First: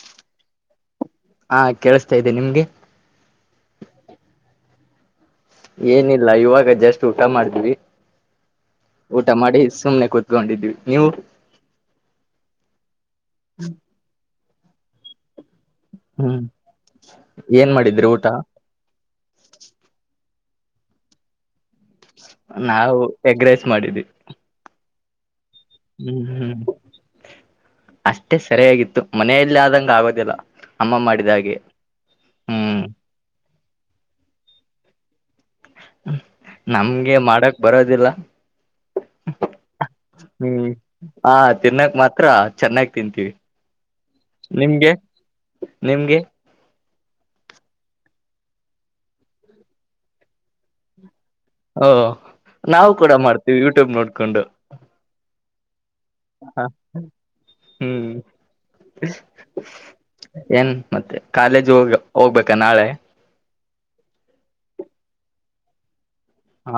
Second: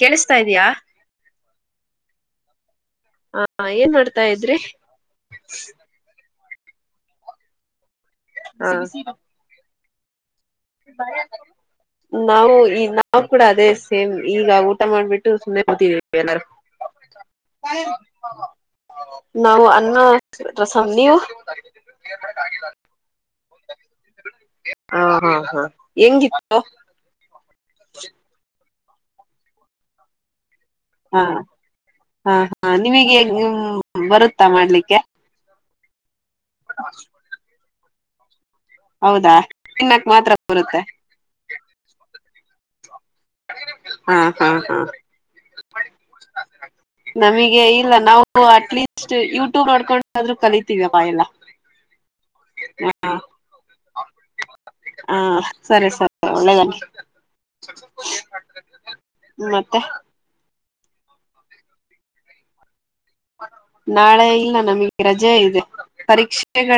ಕೇಳಿಸ್ತ ಇದ್ಯ. ಹಾ ಕೇಳಸ್ತಾ ಇದ್ದೆ ನಿಮ್ಗೆ. ಹಾ ಏನ್ ಮಾಡ್ತಾ ಇದ್ರಿ ಏನಿಲ್ಲ ಇವಾಗ ಜಸ್ಟ್ ಊಟ ಮಾಡಿದ್ವಿ ಹ ಊಟ ಮಾಡಿ ಸುಮ್ನೆ ಕೂತ್ ನಾವು ಈ ನಾವು ಕೂಡ ಅದೇ ಸೇಮ್ ಈಗ ಊಟ ಮಾಡ್ಬಿಟ್ಟು. ಸುಮ್ನೆ ಕೂತಿದೀವಿ ಹ್ಮ್ ಏನ್ ಮಾಡಿದ್ರಿ ಊಟ [unintelligible] ನಾವು ಅನ್ನ ರಸಂ ನೀವು ನಾವು ಎಗ್ರೆಸ್ ಮಾಡಿದವಿ. ಹಾ ಹಾ ಹಾ ಹೆಂಗಿತ್ತು. ಅಷ್ಟೇ ಸರಿಯಾಗಿತ್ತು ಮನೆಯಲ್ಲಿ ಆದಂಗಗೆ ಆಗೋದಿಲ್ಲ. ಅಮ್ಮ ಹಾ ಮಾಡಿದ ಹಾಗೆ ಹಾ ಹಾ ಹ್ಮ್ ನಿಮಗೆ ಬರುತ್ತಾ ಮಾಡ್ಲಿಕ್ಕೆ. ನಮ್ಗೆ ಮಾಡಕ್ ಬರೋದಿಲ್ಲ. ಹೌದಾ ತಿನ್ನಕ್ ಮಾತ್ರ ಹ್ಮ್ ಬರುತ್ತೆ ಹಾ ತಿನ್ನಕ್ ಮಾತ್ ಹತ್ರ ಚೆನ್ನಾಗಿ ತಿಂತೀವಿ ಹಾ ಹಾ ಹಾ ನಿಮ್ಗೆ ನಿಮ್ಗೆ. ನಮಗೆ ಇಲ್ಲ ನಾವು ಅಟ್ಲೀಸ್ಟ್ ಯೂಟ್ಯೂಬ್ ಮಾಡಕೊಂಡಾದ್ರು ಕಲಿತೀವಪ್ಪ ಎಲ್ಲ. ಹ ಓ ನಾವು ಕೂಡ ಮಾಡ್ತೀವಿ ಯೂಟ್ಯೂಬ್ ನೋಡ್ಕೊಂಡು. ಒಳ್ಳೆ ಹ್ಮ್ [unintelligible] ಮತ್ತೆ ಏನ್ ಮತ್ತೆ ಕಾಲೇಜ್ ಹೋಗ ಹೋಗ್ಬೇಕಾ ನಾಳೆ. ನಾಳೆ ಇಲ್ಲ ನಮಗೆ ರಜೆ ಇದೆ.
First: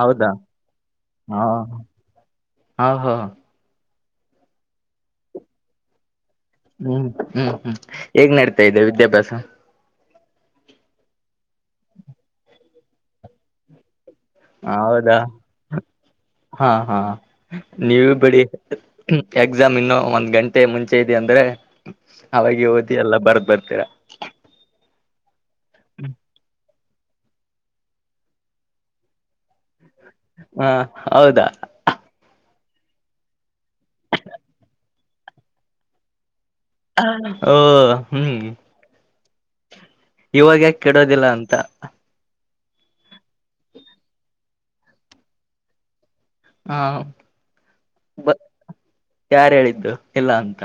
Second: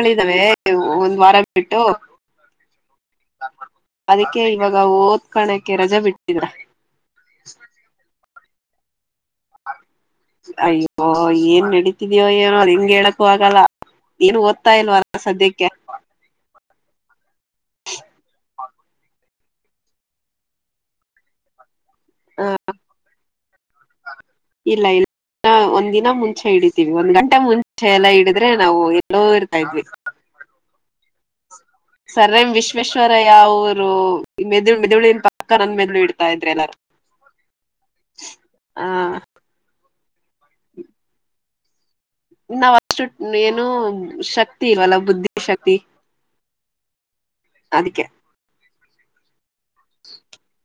ಹೌದಾ ಒಂದ್ ವಾರ ಹಾ ಬಿಟ್ಟು. ಹಾ ಹಾ ಅದಕ್ಕೆ ಇವಾಗ ಓದ್ಕಣಕ್ಕೆ ರಜೆ ಬಿಟ್ಟ ಹ್ಮ್ ಹ್ಮ್ ಹ್ಮ್ ಹೇಗ್ ನಡತಾ ಇದೆ ವಿದ್ಯಾಭ್ಯಾಸ. ಅಯ್ಯೋ ಏನ್ ನಡೀತಿದ್ಯೊ ಏನೋ ಹೆಿಂಗ್ ಹೇಳಕ್ಕು ಆಗಲ್ಲ. ಏನು ಓದ್ತಾ ಹೌದಾ ಇಲ್ವಲ್ಲ ಸದ್ಯಕ್ಕೆ ಹಾ ಹಾ ನೀವು ಬಿಡಿ. ಎಕ್ಸಾಮ್ ಇನ್ನು ಒಂದ್ ಗಂಟೆ ಮುಂಚೆ ಇದೆಯ ಅಂದ್ರೆ. ಹ ಅವಾಗಿ ಓದಿ ಎಲ್ಲ ಬರ್ದ್ ಬರ್ತೀರ. ಹ ಒಂದ ದಿನ ಮುಂಚೆ ಹಿಡಿತೀವಿ ಒಂದ್ ಗಂಟೆ ಮುಂಚೆ ಎಲ್ಲಾ ಹಿಡಿದ್ರೆ ನಾವು ಎಲ್ಲೋ ಇರ್ತಾ ಇದ್ವಿ. ಹಾ ಹೌದಾ ಸರ್ ಎಂ ವಿಶ್ವೇಶ್ವರಯ್ಯ ಅವರು ಮೆದುಳಿನ ಮೆದುಳನ್ ಪಕ್ಕ ನನ್ನ ಮೆದಲು ಇಡ್ತಾ ಇದ್ ಓ ಹ ಇವಾಗ್ಯಾಕ ಕೆಡೋದಿಲ್ಲ ಅಂತ. ನಾವ್ ಅಷ್ಟು ಏನು ಶಕ್ತಿ ಇಲ್ವಲ್ಲ ಬುದ್ಧಿ ಶಕ್ತಿ. ಹಾ ಅದಕ್ಕೆ ಯಾರ ಹೇಳಿದ್ದು ಇಲ್ಲ ಅಂತ.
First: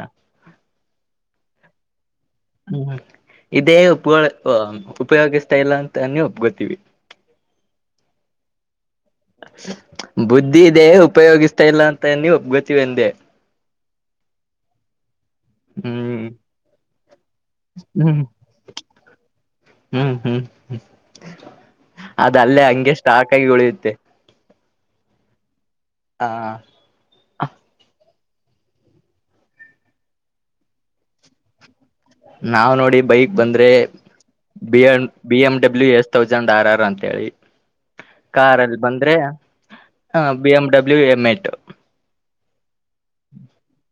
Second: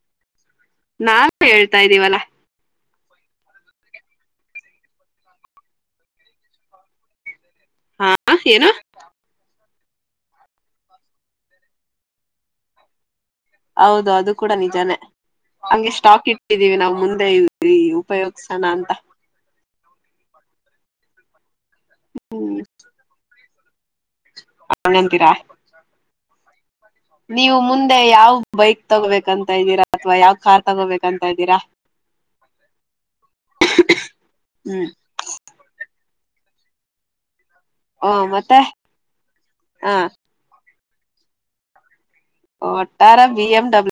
ನಾವು ಹೇಳ್ತಾ ಇದ್ದೀವಲ್ಲಾ. ಹ್ಮ್ ಇದೇ ಉಪ ಉಪಯೋಗಿಸ್ತಾ ಇಲ್ಲ ಅಂತ ನೀ ಒಪ್ ಗೊತೀವಿ. ಹಾ ಏನು ಬುದ್ಧಿ ಇದೆ ಉಪಯೋಗಿಸ್ತಾ ಇಲ್ಲ ಅಂತ ನೀವು ಒಪ್ಕೊಂತಿರ್ ಎಂದೆ ಹೌದು ಅದು ಕೂಡ ನಿಜಾನೇ ಹಂಗೆ ಹ್ಮ್ ಸ್ಟಾಕ್ ಇಟ್ಟಿದ್ದೀವಿ ನಾವ್ ಮುಂದೆ ಹ್ಮ್ ಉಪಯೋಗಸಣ ಅಂತ. ಹ್ಮ್ ಹ್ಮ್ ಅದ ಅಲ್ಲೇ ಹಂಗೆ ಸ್ಟಾಕ್ ಆಗಿ ಉಳಿಯುತ್ತೆ. ಅವಣಂತೀರಾ ಹಾ ನೀವು ಮುಂದೆ ಯಾವ್ ಬೈಕ್ ತಗೋಬೇಕಂತ ಇದ್ದೀರಾ ಅಥವಾ ಯಾವ್ ಕಾರ್ ತಗೋಬೇಕಂತ ಇದ್ದೀರಾ. ನಾವ್ ನೋಡಿ ಬೈಕ್ ಬಂದ್ರೆ ಬಿ ಹ್ಮ್ M B M W S ತವ್ ಆರಾರ್ ಅಂತೇಳಿ ಓ ಮತ್ತೆ ಕಾರಲ್ಲಿ ಬಂದ್ರೆ ಹ B M dub W M ಎಟ್ ಒಟ್ಟಾರ ಬಿ ಎಂ ಡಬ್ಲ್ಯ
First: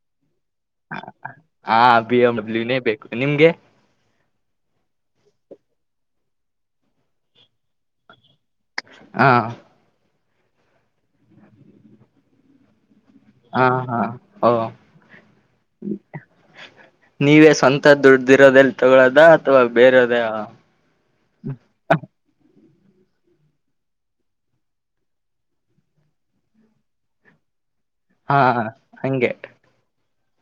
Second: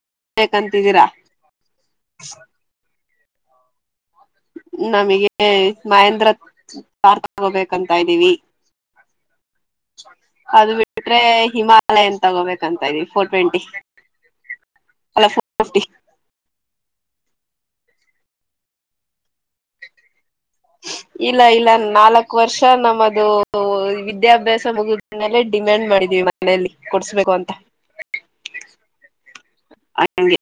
ಹಾಬಿ ಎಂ ಡಬ್ಲ್ಯನೇ ಬೇಕು ನಿಮ್ಗೆ ನಮಗೆ ಮಹೇಂದ್ರ ತಾರ್ ತಗೋಬೇಕಂತ ಇದ್ದೀವಿ ಹಾ ಅದು ಬಿಟ್ರೆ ಹಿಮಾಲಯನ್ ತಗೋಬೇಕಂತ ಇದವಿ ಹಾ ಹಾ ಓ ಅಲ್ಲ ಫೋರ್ ಫಿಫ್ಟಿ ನೀವೇ ಸ್ವಂತ ದುಡ್ದಿರೋದೆಲ್ಲಿ ತೊಗೊಲೊದ ಅಥವಾ ಬೇರೋದೇ ಇಲ್ಲ ಇಲ್ಲ ನಾಲ್ಕ್ ವರ್ಷ ಷ ನಮ್ಮದು ವಿದ್ಯಾಭ್ಯಾಸ ಮುಗಿದ ಮೇಲೆ ಡಿಮ್ಯಾಂಡ್ ಮಾಡಿದ್ವಿ ಮನೆಯಲ್ಲಿ ಕೊಡ್ಸ್ಬೇಕು ಅಂತ ಹಾ ಹಂಗೆ ಹಂಗೆ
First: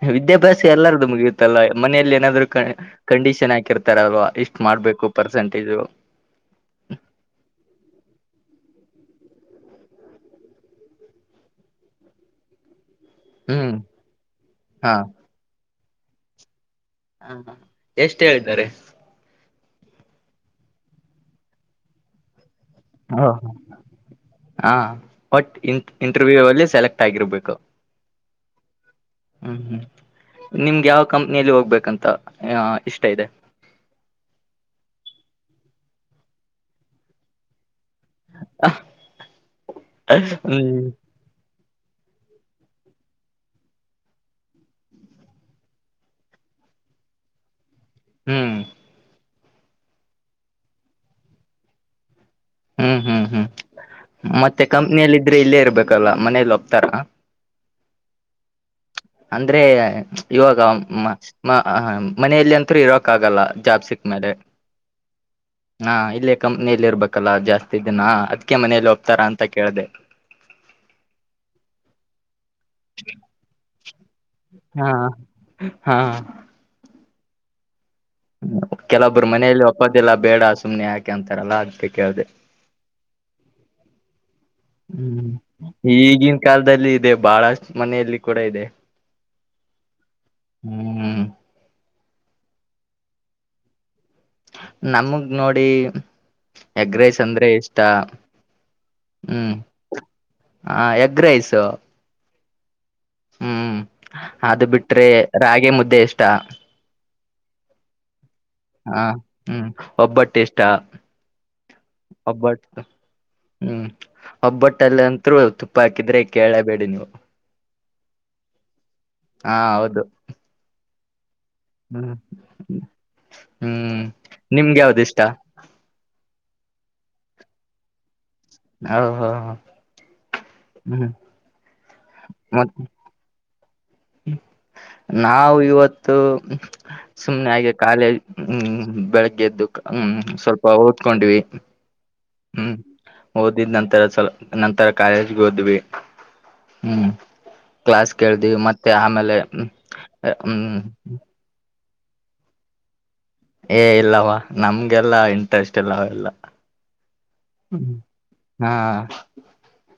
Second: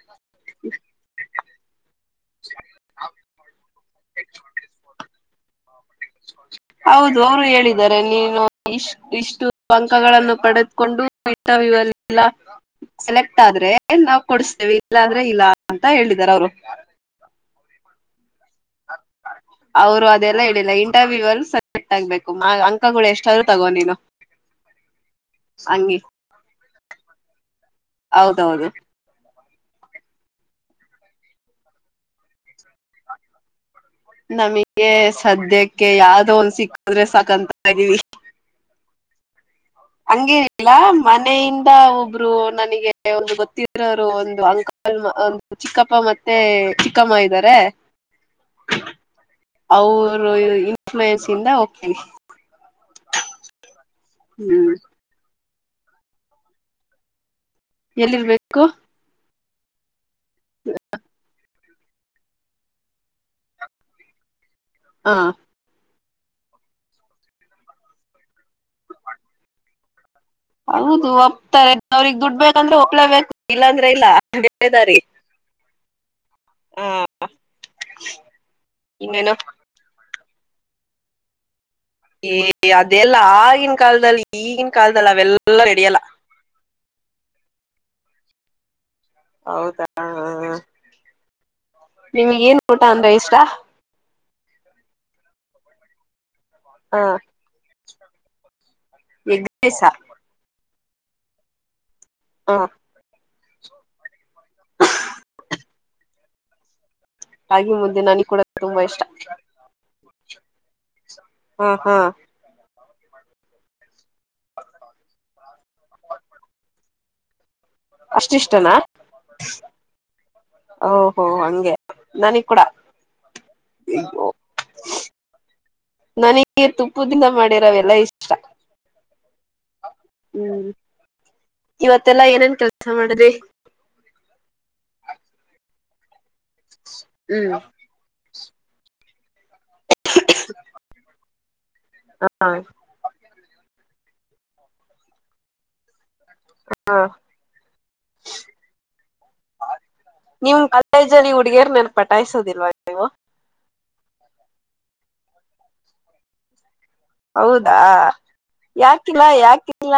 ಹ್ಮ್ ವಿದ್ಯಾಭ್ಯಾಸ ಎಲ್ಲಾರ್ದು ಮುಗಿಯುತ್ತಲ್ಲ ಮನೆಯಲ್ಲಿ ಏನಾದ್ರು ಕಣ್ ಕಂಡೀಷನ್ ಹಾಕಿರ್ತಾರಲ್ವಾ ಇಷ್ಟ್ ಮಾಡ್ಬೇಕು ಪರ್ಸಂಟೇಜು ಹೌದು ಅವರು ಹೇಳಿದ್ದಾರೆ ನೀನು ಇಷ್ಟ ಇಷ್ಟು ಅಂಕಗಳನ್ನು ಪಡೆದುಕೊಂಡು [unintelligible] ಸೆಲೆಕ್ಟ್ ಆದ್ರೆ ಹ್ಮ್ ನಾವ್ ಕೊಡಸ್ಟೀವಿ ಹಾ ಇಲ್ಲಾದ್ರೆ ಇಲ್ಲ ಅಂತ ಹೇಳಿದಿದ್ದಾರೆ ಅವರು ಹ ಎಷ್ಟು ಹೇಳಿದಾರೆ? ಅವರು ಅದೆಲ್ಲಾ ಹೇಳಿಲ್ಲ ಇಂಟರ್ವ್ಯೂ ಅಲ್ಲಿ ಸೆಲೆಕ್ಟ್ ಆಗ್ಬೇಕು ಅಂಕಗಳು ಎಷ್ಟಾದ್ರು ತಗೋ ನೀನು ಹಾ ವಟ್ ಹಂಗಿ ಇಂಟರ್ವ್ಯೂ ಅಲ್ಲಿ ಸೆಲೆಕ್ಟ್ ಆಗಿರ್ಬೇಕು ಹೌದೌದು ಹ್ಮ್ ಹ್ಮ್ ನಿಮ್ಗೆ ಯಾವ ಕಂಪ್ನಿಯಲ್ಲಿ ಹೋಗ್ಬೇಕಂತ ಇಷ್ಟ ಇದೆ ನಮಗೆ ಸದ್ಯಕ್ಕೆ ಯಾವ್ದ ಒಂದು ಸಿಕ್ಕದ್ರೆ ಸಾಕಂತ ಇದೀವಿ ಹಂಗೆನೀಲ್ಲ ಹ್ಮ್ ಮನೆ ಇಂ ದ ಒಬ್ರು ನನಗೆ ಒಬ್ರು ಗೊತ್ತಿದರೋರು ಒಂದು ಅಂಕಲ್ ಒಂದು ಚಿಕ್ಕಪ್ಪ ಮತ್ತೆ ಚಿಕ್ಕಮ್ಮ ಇದ್ದಾರೆ ಹ್ಮ್ ಅವರು ಇನ್ಫ್ಲೂಯೆನ್ಸ್ ಇಂದ ಹೋಗ್ತನೀ ಹ್ಮ್ ಹ್ಮ್ ಹ್ಮ್ ಮತ್ತೆ ಹ್ಮ್ ಕಂಪ್ನಿಯಲ್ಲಿ ಇದ ರೆ ಇಲ್ಲೇ ಇರ್ಬೇಕಲ್ವಾ ಮನೇಲಿ ಒಪ್ತಾರಾ ಎಲ್ಲಿ ಇರ್ಬೇಕು ಅಂದ್ರೆ ಇವಾಗ ಮ ಮನೆಯಲ್ಲಿ ಅಂತರುೂ ಇರಕ್ ಆಗಲ್ಲ ಜಾಬ್ ಸಿಕ್ ಮೇಲೆ ಲೆ ಹಾ ಹಾ ಇಲ್ಲೇ ಕಂಪ್ನಿಯಲ್ಲಿ ಇರ್ಬೇಕಲ್ಲ ಜಾಸ್ತಿ ದಿನಾ ಅದ್ಕ ಮನೇಲಿ ಒಪ್ತರ ಅಂತ ಕೇಳ್ದ ಹೌದು ಒಪ್ತಾರೆ ಅವ್ರಗ್ ದುಡ್ಬಕಂದ್ರೆ ಒಪ್ಲೇಬೇಕ ಇಲ್ಲಾಂದ್ರೆ ಇಲ್ಲ ಹಾ ಬೇರೆದಾರಿ ಹಾ ಹಾ ಕೆಲವೊಬ್ರು ಇನ್ನೇನು ಮನೆಯಲ್ಲಿ ಒಪ್ಪೋದಿಲ್ ಬೇಡ ಸುಮ್ನೆ ಯಾಕೆ ಅಂತಾರಲ್ಲ ಅದಕೆ ಏ ಅದೆಲ್ಲ ಆಗಿನ ಕಾಲದಲ್ಲಿ ಈಗಿನ ಕಾಲದಲ್ಲಿ ಹ್ಮ್ ಅವೆಲ್ಲಾ ನಡಿಯಲ್ಲ ಈಗಿನ ಕಾಲದಲ್ಲಿ ಇದೆ ಬಹಳಷ್ಟ ಮನೆಯಲ್ಲಿ ಕೂಡ ಇದೆ ಹೌದಾ ಹ್ಮ್ ನಿಮಗ್ ಏನ್ ಊಟ ಅಂದ್ರೆ ಇಷ್ಟ ನಮಗ್ ನೋಡಿ ಹ ಎಗ್ರೈಸ್ ಅಂದ್ರೆ ಇಷ್ಟ ಎಗ್ ಹ್ಮ್ ರೈಸ್ ಹಾ ಎಗ್ರೈಸು ಹಾ ಹ್ಮ್ ಅದು ಬಿಟ್ರೆ ರಾಗ ಮುದ್ದೆ ಈಷ್ಟ ರಾಗಿಮುದೆ ನನಗ್ ಕೂಡ ತುಂಬಾ ಹಾ ಇಷ್ಟ ಹ್ಮ್ ಒಬ್ಬಟ್ಟು ಇಷ್ಟ ಹಾ ಹಾ ಒಬ್ಬಟ್ಟು ಹ್ಮ್ ಒಬ್ಬೊಟ್ಟಲ್ಲಂತರು ತುಪ್ಪ ಹಾಕಿದ್ರೆ ಕೇಳಬೇಡಿ ನೀವು ಅಷ್ಟಿಷ್ಟನಾ ಹಾ ಹೌದು ಓ ಹ್ಮ್ ಹ್ಮ್ ನಿಮ್ಗ್ ಯಾವ್ದ್ ಇಷ್ಟ? ನನಿಗೆ ತುಪ್ಪುದಿಂದ ಮಾಡಿರವೆೆಲ್ಲ ಇಷ್ಟ. ಹೌ ಹೋ ಹ್ಮ್ ಇವತ್ತೆಲ್ಲಾ ಏನೇನ್ ಮತ್ ಕೆಲ್ಸ ಮಾಡುದ್ರಿ? ನಾವು ಇವತ್ತು ಸುಮ್ನೆ ಹ್ಮ್ ಹಾಗೆ ಕಾಲೇಜ್ ಹ್ಮ್ ಬೆಳಿಗ್ಗೆ ಎದ್ದು ಹ್ಮ್ ಸ್ವಲ್ಪ ಓದ್ಕೊಂಡ್ವಿ. ಹ ಹ್ಮ್ ಓದಿದ್ ನಂತರ ಸಲ ನಂತರ ಕಾಲೇಜ್ಗ್ ಹೋದ್ವಿ. ಹ ಹ್ಮ್ ಕ್ಲಾಸ್ ಕೇಳ್ ದ್ವಿ ಮತ್ ತ್ಯಾಮೇಲೆ ಹ್ಮ್ ಅ ಹ್ಮ್ ತಿರ್ ನನ್ ಪಟಾಯಸೋದಿಲ್ವಾ ನೀವು? ಏ ಇಲ್ಲವಾ ನಮ್ಗೆಲ್ಲಾ ಇಂಟ್ರೆಸ್ಟ್ ಇಲ್ಲ ಅವೆಲ್ಲಾ. ಹೌದಾ ಯಾಕಿಲ್ಲ ಯಾಕಿಲ್ಲ?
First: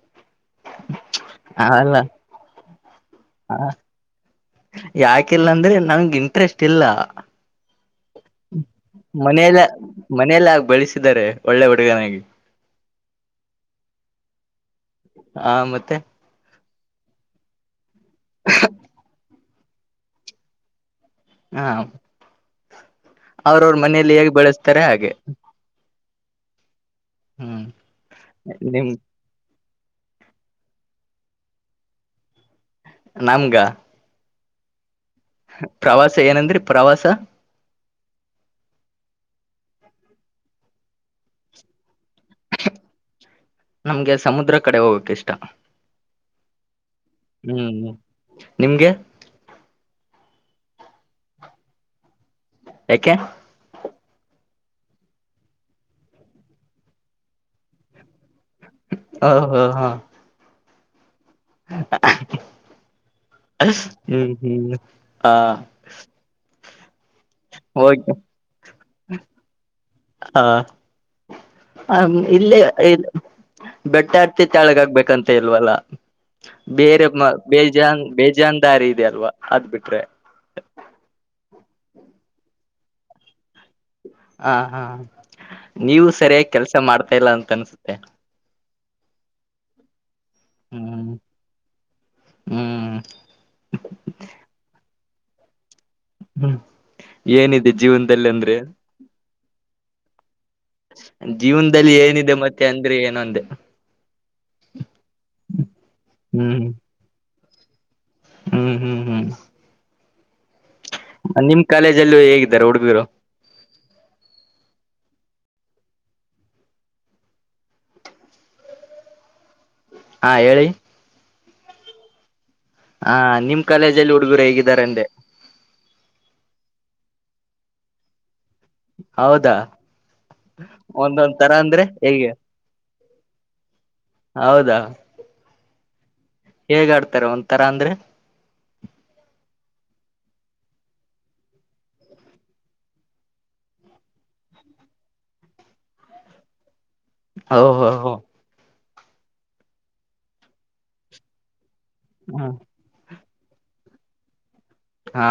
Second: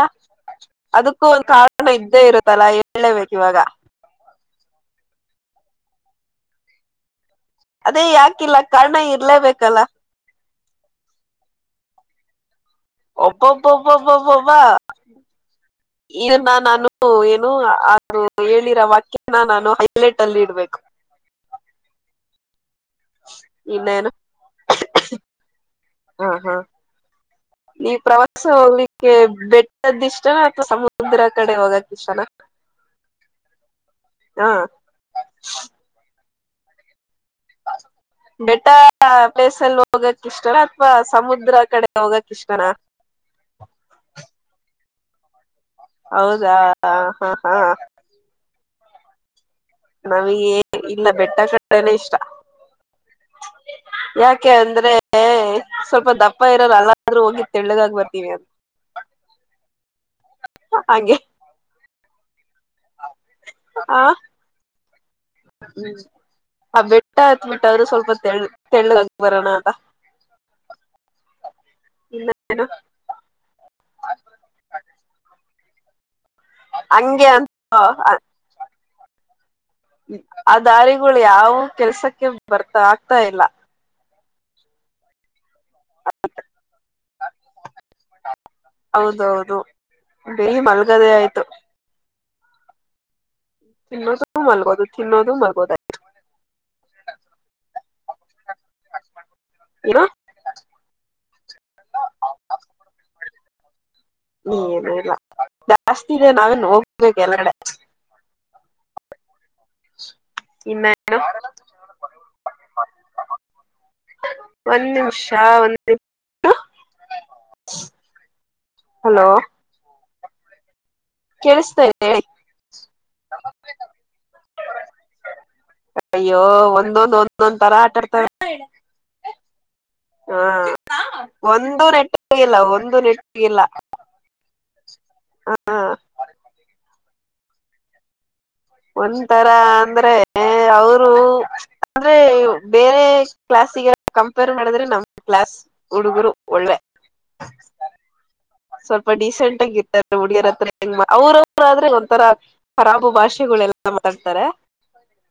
ಅದಕ್ಕೂ ಒಂದ್ ಕಾರಣ ಅಲ್ಲ ಇದ್ದೇ ಇರುತ್ತಲ್ಲ ಹೇಳ್ಳೆ ಬೇಕ್ ಇವಾಗ. ಯಾಕಿಲ್ಲಾಂದ್ರೆ ನನ್ಗ್ ಇಂಟ್ರೆಸ್ಟ್ ಇಲ್ಲ. ಅದೇ ಯಾಕಿಲ್ಲ ಕಾರಣ ಮನೆದೆ ಇರ್ಲೇಬೇಕಲ್ಲ ಮನೆಲೆ ಹಾಗ್ ಬೆಳ್ಸಿದಾರೆ ಒಳ್ಳೆ ಹುಡುಗನಾಗಿ. ಅಬ್ಬೊಬ್ಬಬ್ಬಬ್ಬಬ್ಬಬ್ಬ ಆ ಮತ್ತೆ ಇದುನ್ನ ನಾನು ನು ಏನು ಅ ಹೇಳಿರೋ ವಾಕ್ಯನ ನಾನು ಹೈಲೈಟಲ್ ಇಡ್ಬೇಕು. ಹಾಂ ಅವ್ರೌರ್ ಇನ್ನೇನು ಮನೇೆಲಿ ಹೇಗ್ ಬೆಳುಸ್ತಾರೆ ಹಾಗೆ. ಹಾಂ ಹಾಂ ಹ್ಮ್ ನೀವ್ ಪ್ರವಾಸ ನಿಮ್ ಹೋಗ್ಲಿಕ್ಕೆ ಬೆಟ್ ಅದ್ ಇಷ್ಟನ ಅಥವಾ ಸಮುದ್ರದ್ ಕಡೆ ಹೋಗಕ್ ಇಷ್ಟನ? ನನ್ಗ? ಹಾಂ ಸರ್ ಏನಂದ್ರಿ ಪ್ರವಾಸ ಬೆಟ್ಟ ಪ್ಲೇಸಲ್ ಹೋಗಕ್ ಇಷ್ಟನ ಅಥ್ವಾ ಸಮುದ್ರ ಕಡೆ ಹೋಗಕ್ ಇಷ್ಟನಾ ನಮ್ಗೆ ಸಮುದ್ರ ಕಡೆ ಹೋಗಕ್ ಇಷ್ಟ. ಹೌದಾ ಹಾಂ ಹಾಂ ಹ್ಮ್ ನಿಮ್ಗೆ? ನಮಿಗ್ ಏನ್ ಇಲ್ಲ ಬೆಟ್ಟ [unintelligible] ಇಷ್ಟ. ಯಾಕೆ? ಯಾಕೆ ಅಂದ್ರೆ ಸ್ವಲ್ಪ ದಪ್ಪ ಇರೋರ್ ಅವಾಗ್ಲಾದ್ರು ಹೋಗಿ ತೆಳ್ಳುಗಾಗ್ ಬರ್ತೀವಿ ಅ ಓ ಓ ಹಾಂ ಹ ಹಂಗೆ [unintelligible] ಅನ್ಸ್ ಆ ಹ್ಮ್ ಹ್ಮ್ ಹಾಂ ಆ ಬೆಟ್ಟ ಹತ್ಬಿಟ್ಟಾದ್ರು ಸ್ವಲ್ಪ ತೆಳ್ ತೆಳ್ಳುಗಾಗ್ ಬರಣ ಅಲ್ಲಾ? ಆಂ ಇಲ್ಲೇ ಇ ಬೆಟ್ಟ ಹತ್ತಿ ತೆಳ್ಳುಗ್ ಆಗ್ಬೇಕಂತ ಇಲ್ವಲ್ಲ. ಬೇರೆ ಮ ಹಂಗೆ ಅಂತ ಬೇಜಾನ್ ಬೇಜಾನ್ ದಾರಿ ಇದ್ಯಲ್ವಾ ಅದ್ ಬಿಟ್ರೆ. ಹೌ ಕೆಲ್ಸಕ್ಕೆ ಬರ್ತಾ ಆಗ್ತಾ ಇಲ್ಲ. ಹಾಂ ಹಾಂ ನೀವು ಸರ್ಯಾಗ್ ಕೆಲ್ಸ ಮಾಡ್ತಾ ಇಲ್ಲ ಅಂತನ್ಸುತ್ತೆ. ಹೌದೌದು ಎಲ್ಲಿ ಮಲ್ಗದೆೆ ಹ್ಮ್ ಆಯ್ತು. ಹ್ಮ್ ಇನ್ನೊಂದ್ ಸಲ್ಪ ಮಲಗೋದು ತಿನ್ನೋದು ಮಲ್ಗೋದೆ ಆಯ್ತು. ಹ್ಮ್ ಏನಿದೆ ಜೀವುಂದಲ್ಲಂದ್ರೆ ಇವ ಜೀವುಂದಲ್ಲೇನಿದೆ ಮತ್ತೆ ಅಂದ್ರೆ ಏನೊಂದೆ ಹ್ಮ್ ಏನು ಇಲ್ಲ ಜಾಸ್ತಿ ಇದೆ ನಾವೇನ್ ಹ್ಮ್ ಹೋಗ್ಬೇಕ್ ಎಲ್ಲ ಕಡೆ ಹ್ಮ್ ಹ್ಮ್ ಹ್ಮ್ ಇನ್ನೇನು ನಿಮ್ ಕಾಲೇಜಲ್ಲೂ ಹೇಗಿದ್ದಾರೆ ಹುಡ್ಗೂರು? ಷಾ [inaudible] ಹಲೋ. ಹಾ ಹೇಳಿ. ಕೇೇಳಸ್ತದೆ ಹೇಳಿ. ಹಾ ನಿಮ್ ಕಾಲೇಜಲ್ಲಿ ಹುಡುಗರು ಹೇಗೆ ಇದಾರೆ ಅಂದೆ. ಒಂದೊಂದು ತರ ಆಟ ಅಡ್ತಾವೇ. ಹೌದಾ ಹ ಒಂದೊಂದ್ ತರ ಒಂದು ಅಂದ್ರೆ ಹೇಗೆ ನೆಟ್ಟ ಇಲ್ಲ ಒಂದು ನೆಟ್ಟ. ಇಲ್ಲ. ಹೌದಾ. ಹಾ. ಹೇಗ ಆಡ್ತಾರೆ ಒಂದ್ ತರ ಅಂದ್ರೆ. ಒಂಥರ ಅಂದ್ರೆ. ಅವರು ಅಂದ್ರೆ ಬೇರೆ ಕ್ಲಸ್ಗ ಕಂಪೇರ್ ಮಾಡಿದ್ರೆ ನಮ ಕ್ಲಾಸ್. ಹುಡುಗರು ಒಳ್ಳೆ. ಓ ಹೌ. ಸ್ವಲ್ಪ ಡೀಸೆಂಟ್ ಆಗಿ ಇರ್ತಾರೆ ಹುಡ್ಗಿಯರ ಹತ್ರ ಹೆಂಗ ಅವ್ರವರುರೆ ಅಂದ್ರೆ ಒಂಥರಾ ಹ್ಮ ರಾಬು ಭಾಷೆ. ಗಳೇಲ್ಲ ಮಾತಾಡ್ತಾರೆ. ಹಾ.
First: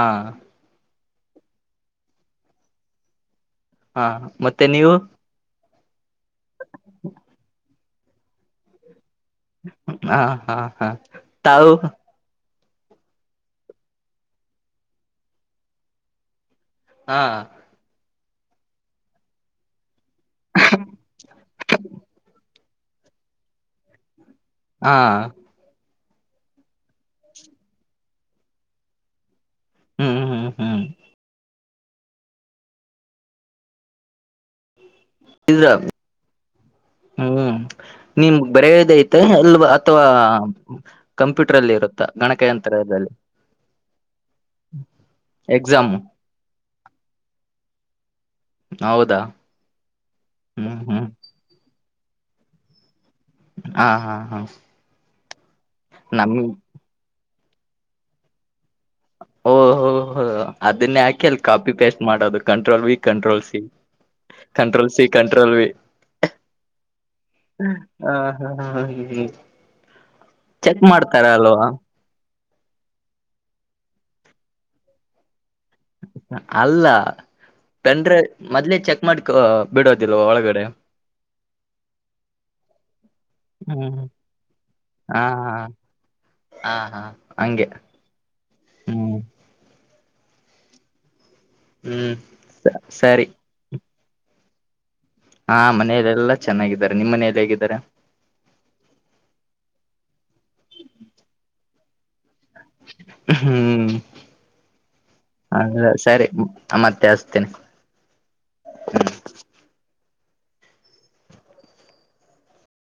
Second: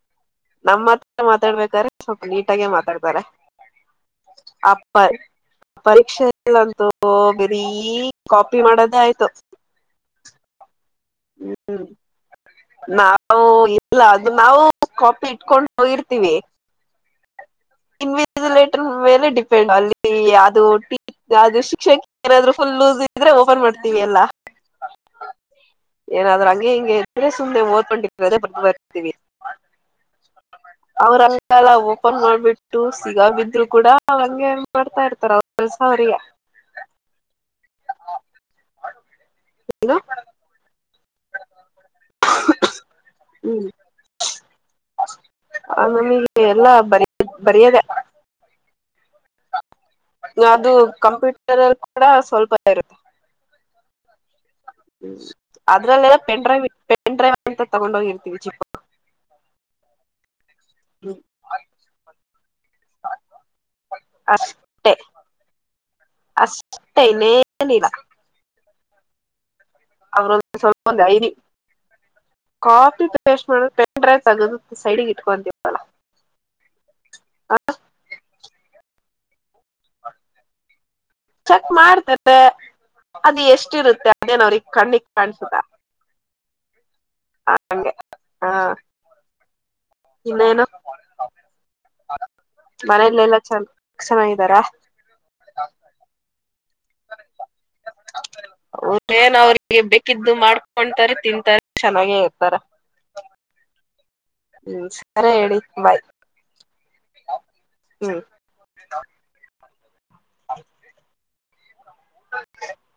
ಮಾತಾಡ್ಬೇಕ್ರ ಸ್ವಲ್ಪ ನೀಟಾಗೇ ಮಾತಾಡ್ತಾರೆ. ಹಾ ಮತ್ತೆ ನೀವು. ಪರೀಕ್ಷೆಲ್ಲಂತೂ ಬರೀ ಕಾಪಿ ಮಾಡೋದೇ ಆಯ್ತು. ಹಾ ಹಾ ಹಾ ತಾವು. ಹ್ಮ್ ನಾವು ಇಲ್ಲ ಅದು ನಾವು ಕಾಪಿ ಇಟ್ಕೊಂಡು ಹೋಗಿರ್ತೀವಿ. ಹಾ. ಇನ್ವೆಸಿಲೇಟರ್ ಮೇಲೆ ಡಿಪೆಂಡ್ ಅಲ್ಲಿ ಅದು ಅದು ಶಿಕ್ಷಣಕ್ಕೆ ಏನಾದೂ. ಫುಲ್ ಲೂಸ್ ಇದ್ರೆ ಓಪನ್ ಮಾಡ್ತೀವಿ ಎಲ್ಲಾ. ಹಾ. ಏನಾದ್ರರು ಹಂಗೆ ಹಿಂಗೆ ಇದ್ರೆ ಸುಮ್ನೆ ಓದ್ಕೊಂಡಿಟ್ಟ್ರ ಅದೇ ಬರ್ದ ಬರ್ತೀವಿ. ಹ್ಮ್ ಹ್ಮ್ ಹ್ಮ್ ಅವ್ರ ಆಂಗಲ್ಲ. ಒಪೇನ್ ಮಾಡ್ಬಿಟ್ಟು ಸಿಗ ಬಿದ್ರು ಕೂಡ ಹಂಗೆ. ಮಾಡಡ್ತಾ ಇರ್ತಾರ ಅವ್ರ ಇದ್ರ ಕೆಲ್ಸ ಅವ್ರಿಗೆ. ಹ್ಮ್ ನಿಮ್ ಬರೆಯೋದ ಐತೆ ಅಲ್ವಾ ಏನು ಅಥವಾ. ಕಂಪ್ಯೂಟರ್ ಅಲ್ಲಿ ಇರುತ್ತಾ ಗಣಕಯಂತ್ರದಲ್ಲಿ. ಅ ಎಕ್ಸಾಮು ನಮಗೆ ಎಲ್ಲ. ಇಟ್ ಬರಿಯದೆ. ಹೌದು. ಅದು ಕಂಪ್ಯೂಟರ್ಲ್ಲಿ ಕೂಡ ಸ್ವಲ್ಪ ಇರುತ್ತೆ. ಹಾ ಹಾ ಹಾ. ಅದ್ರಲ್ಲೆಲ್ಲ ನಮ್ ಪೆನ್ ಡ್ರೈವ್ ಪೆನ್ ಡ್ರೈವ್ ಅಂತ ತಗೊಂಡ ಹೋಗಿರ್ತೀವಿ ಚಿಕ್ಕ. ಓಹ ಹೋ ಅದನ್ನೇ ಹಾಕಿ ಅಲ್ಲಿ ಕಾಪಿ ಪೇಸ್ಟ್ ಮಾಡ. Control V control C control ಅಷ್ಟೇ ಸಿ ಕಂಟ್ರೋಲ್ ವಿ. ಅಷ್ಟೇ ಇನ್ನೇನಿಲ್ಲ ಹಾ ಹಾ ಹಾ ಹ. ಚೆಕ್ ಮಾಡ್ತಾರ ಅಲ್ವಾ. ಕಾಫಿ ಪೇಸ್ಟ್ ಮಾಡ ಪೆನ್ ಡ್ರೈವ್ ತಗೋದು ಸೈಡಿಗೆ ಇಟ್ಕೊಂತೀವಿ. ಅಲ್ಲ ಪೆನ್ ಡ್ರೈವ್ ಮೊದ್ಲೇ ಚೆಕ್ ಮಾಡ್ಕೊ. ಬಿಡೋದಿಲ್ವಾ ಒಳಗಡೆ. ಚೆಕ್ ಮಾಡ್ತತೆ. ಅದ ಹ್ಮ್ ಎಷ್ಟಿರುತ್ತೆ ಅದೇನ್ ಅವ್ರಿಗ್ ಕಣ್ಣಿಕ್ ಹಾ ಕಾಣ್ಸುದ. ಹಾ ಹಾ. ಹಂಗೆ ಹಂಗೇ ಹಾ ಹ್ಮ್ ಇನ್ನೇನು. ಹ್ಮ್ ಸರಿ ಮನೇಲ್ಲೆಲ್ಲಾ ಚ ಚೆನ್ನಾಗಿದ್ದಾರಾ. ಹಾ ಮನೆ ಎಲ್ಲೆಲ್ಲಾ ಚ್ ಓಕೆ ಅವ್ರಿಗೆ ಬೇಕಿದ್ದು ಮಾಡ್ಕೊತಾರೆ ತಿಂತಾರೆ. ಚೆನ್ನಾಗೇ ಇರ್ತಾರ ಹ್ಮ್ ಹ್ಮ್ ಸರಿ ಹೇಳಿ ಅದೆ ಬಾಯ್ ಸರಿ ಅಮ್ಮ ತೆಳಸ್ತೀನಿ ಹ್ಮ್ ಹ್ಮ ಹ [unintelligible] [unintelligible]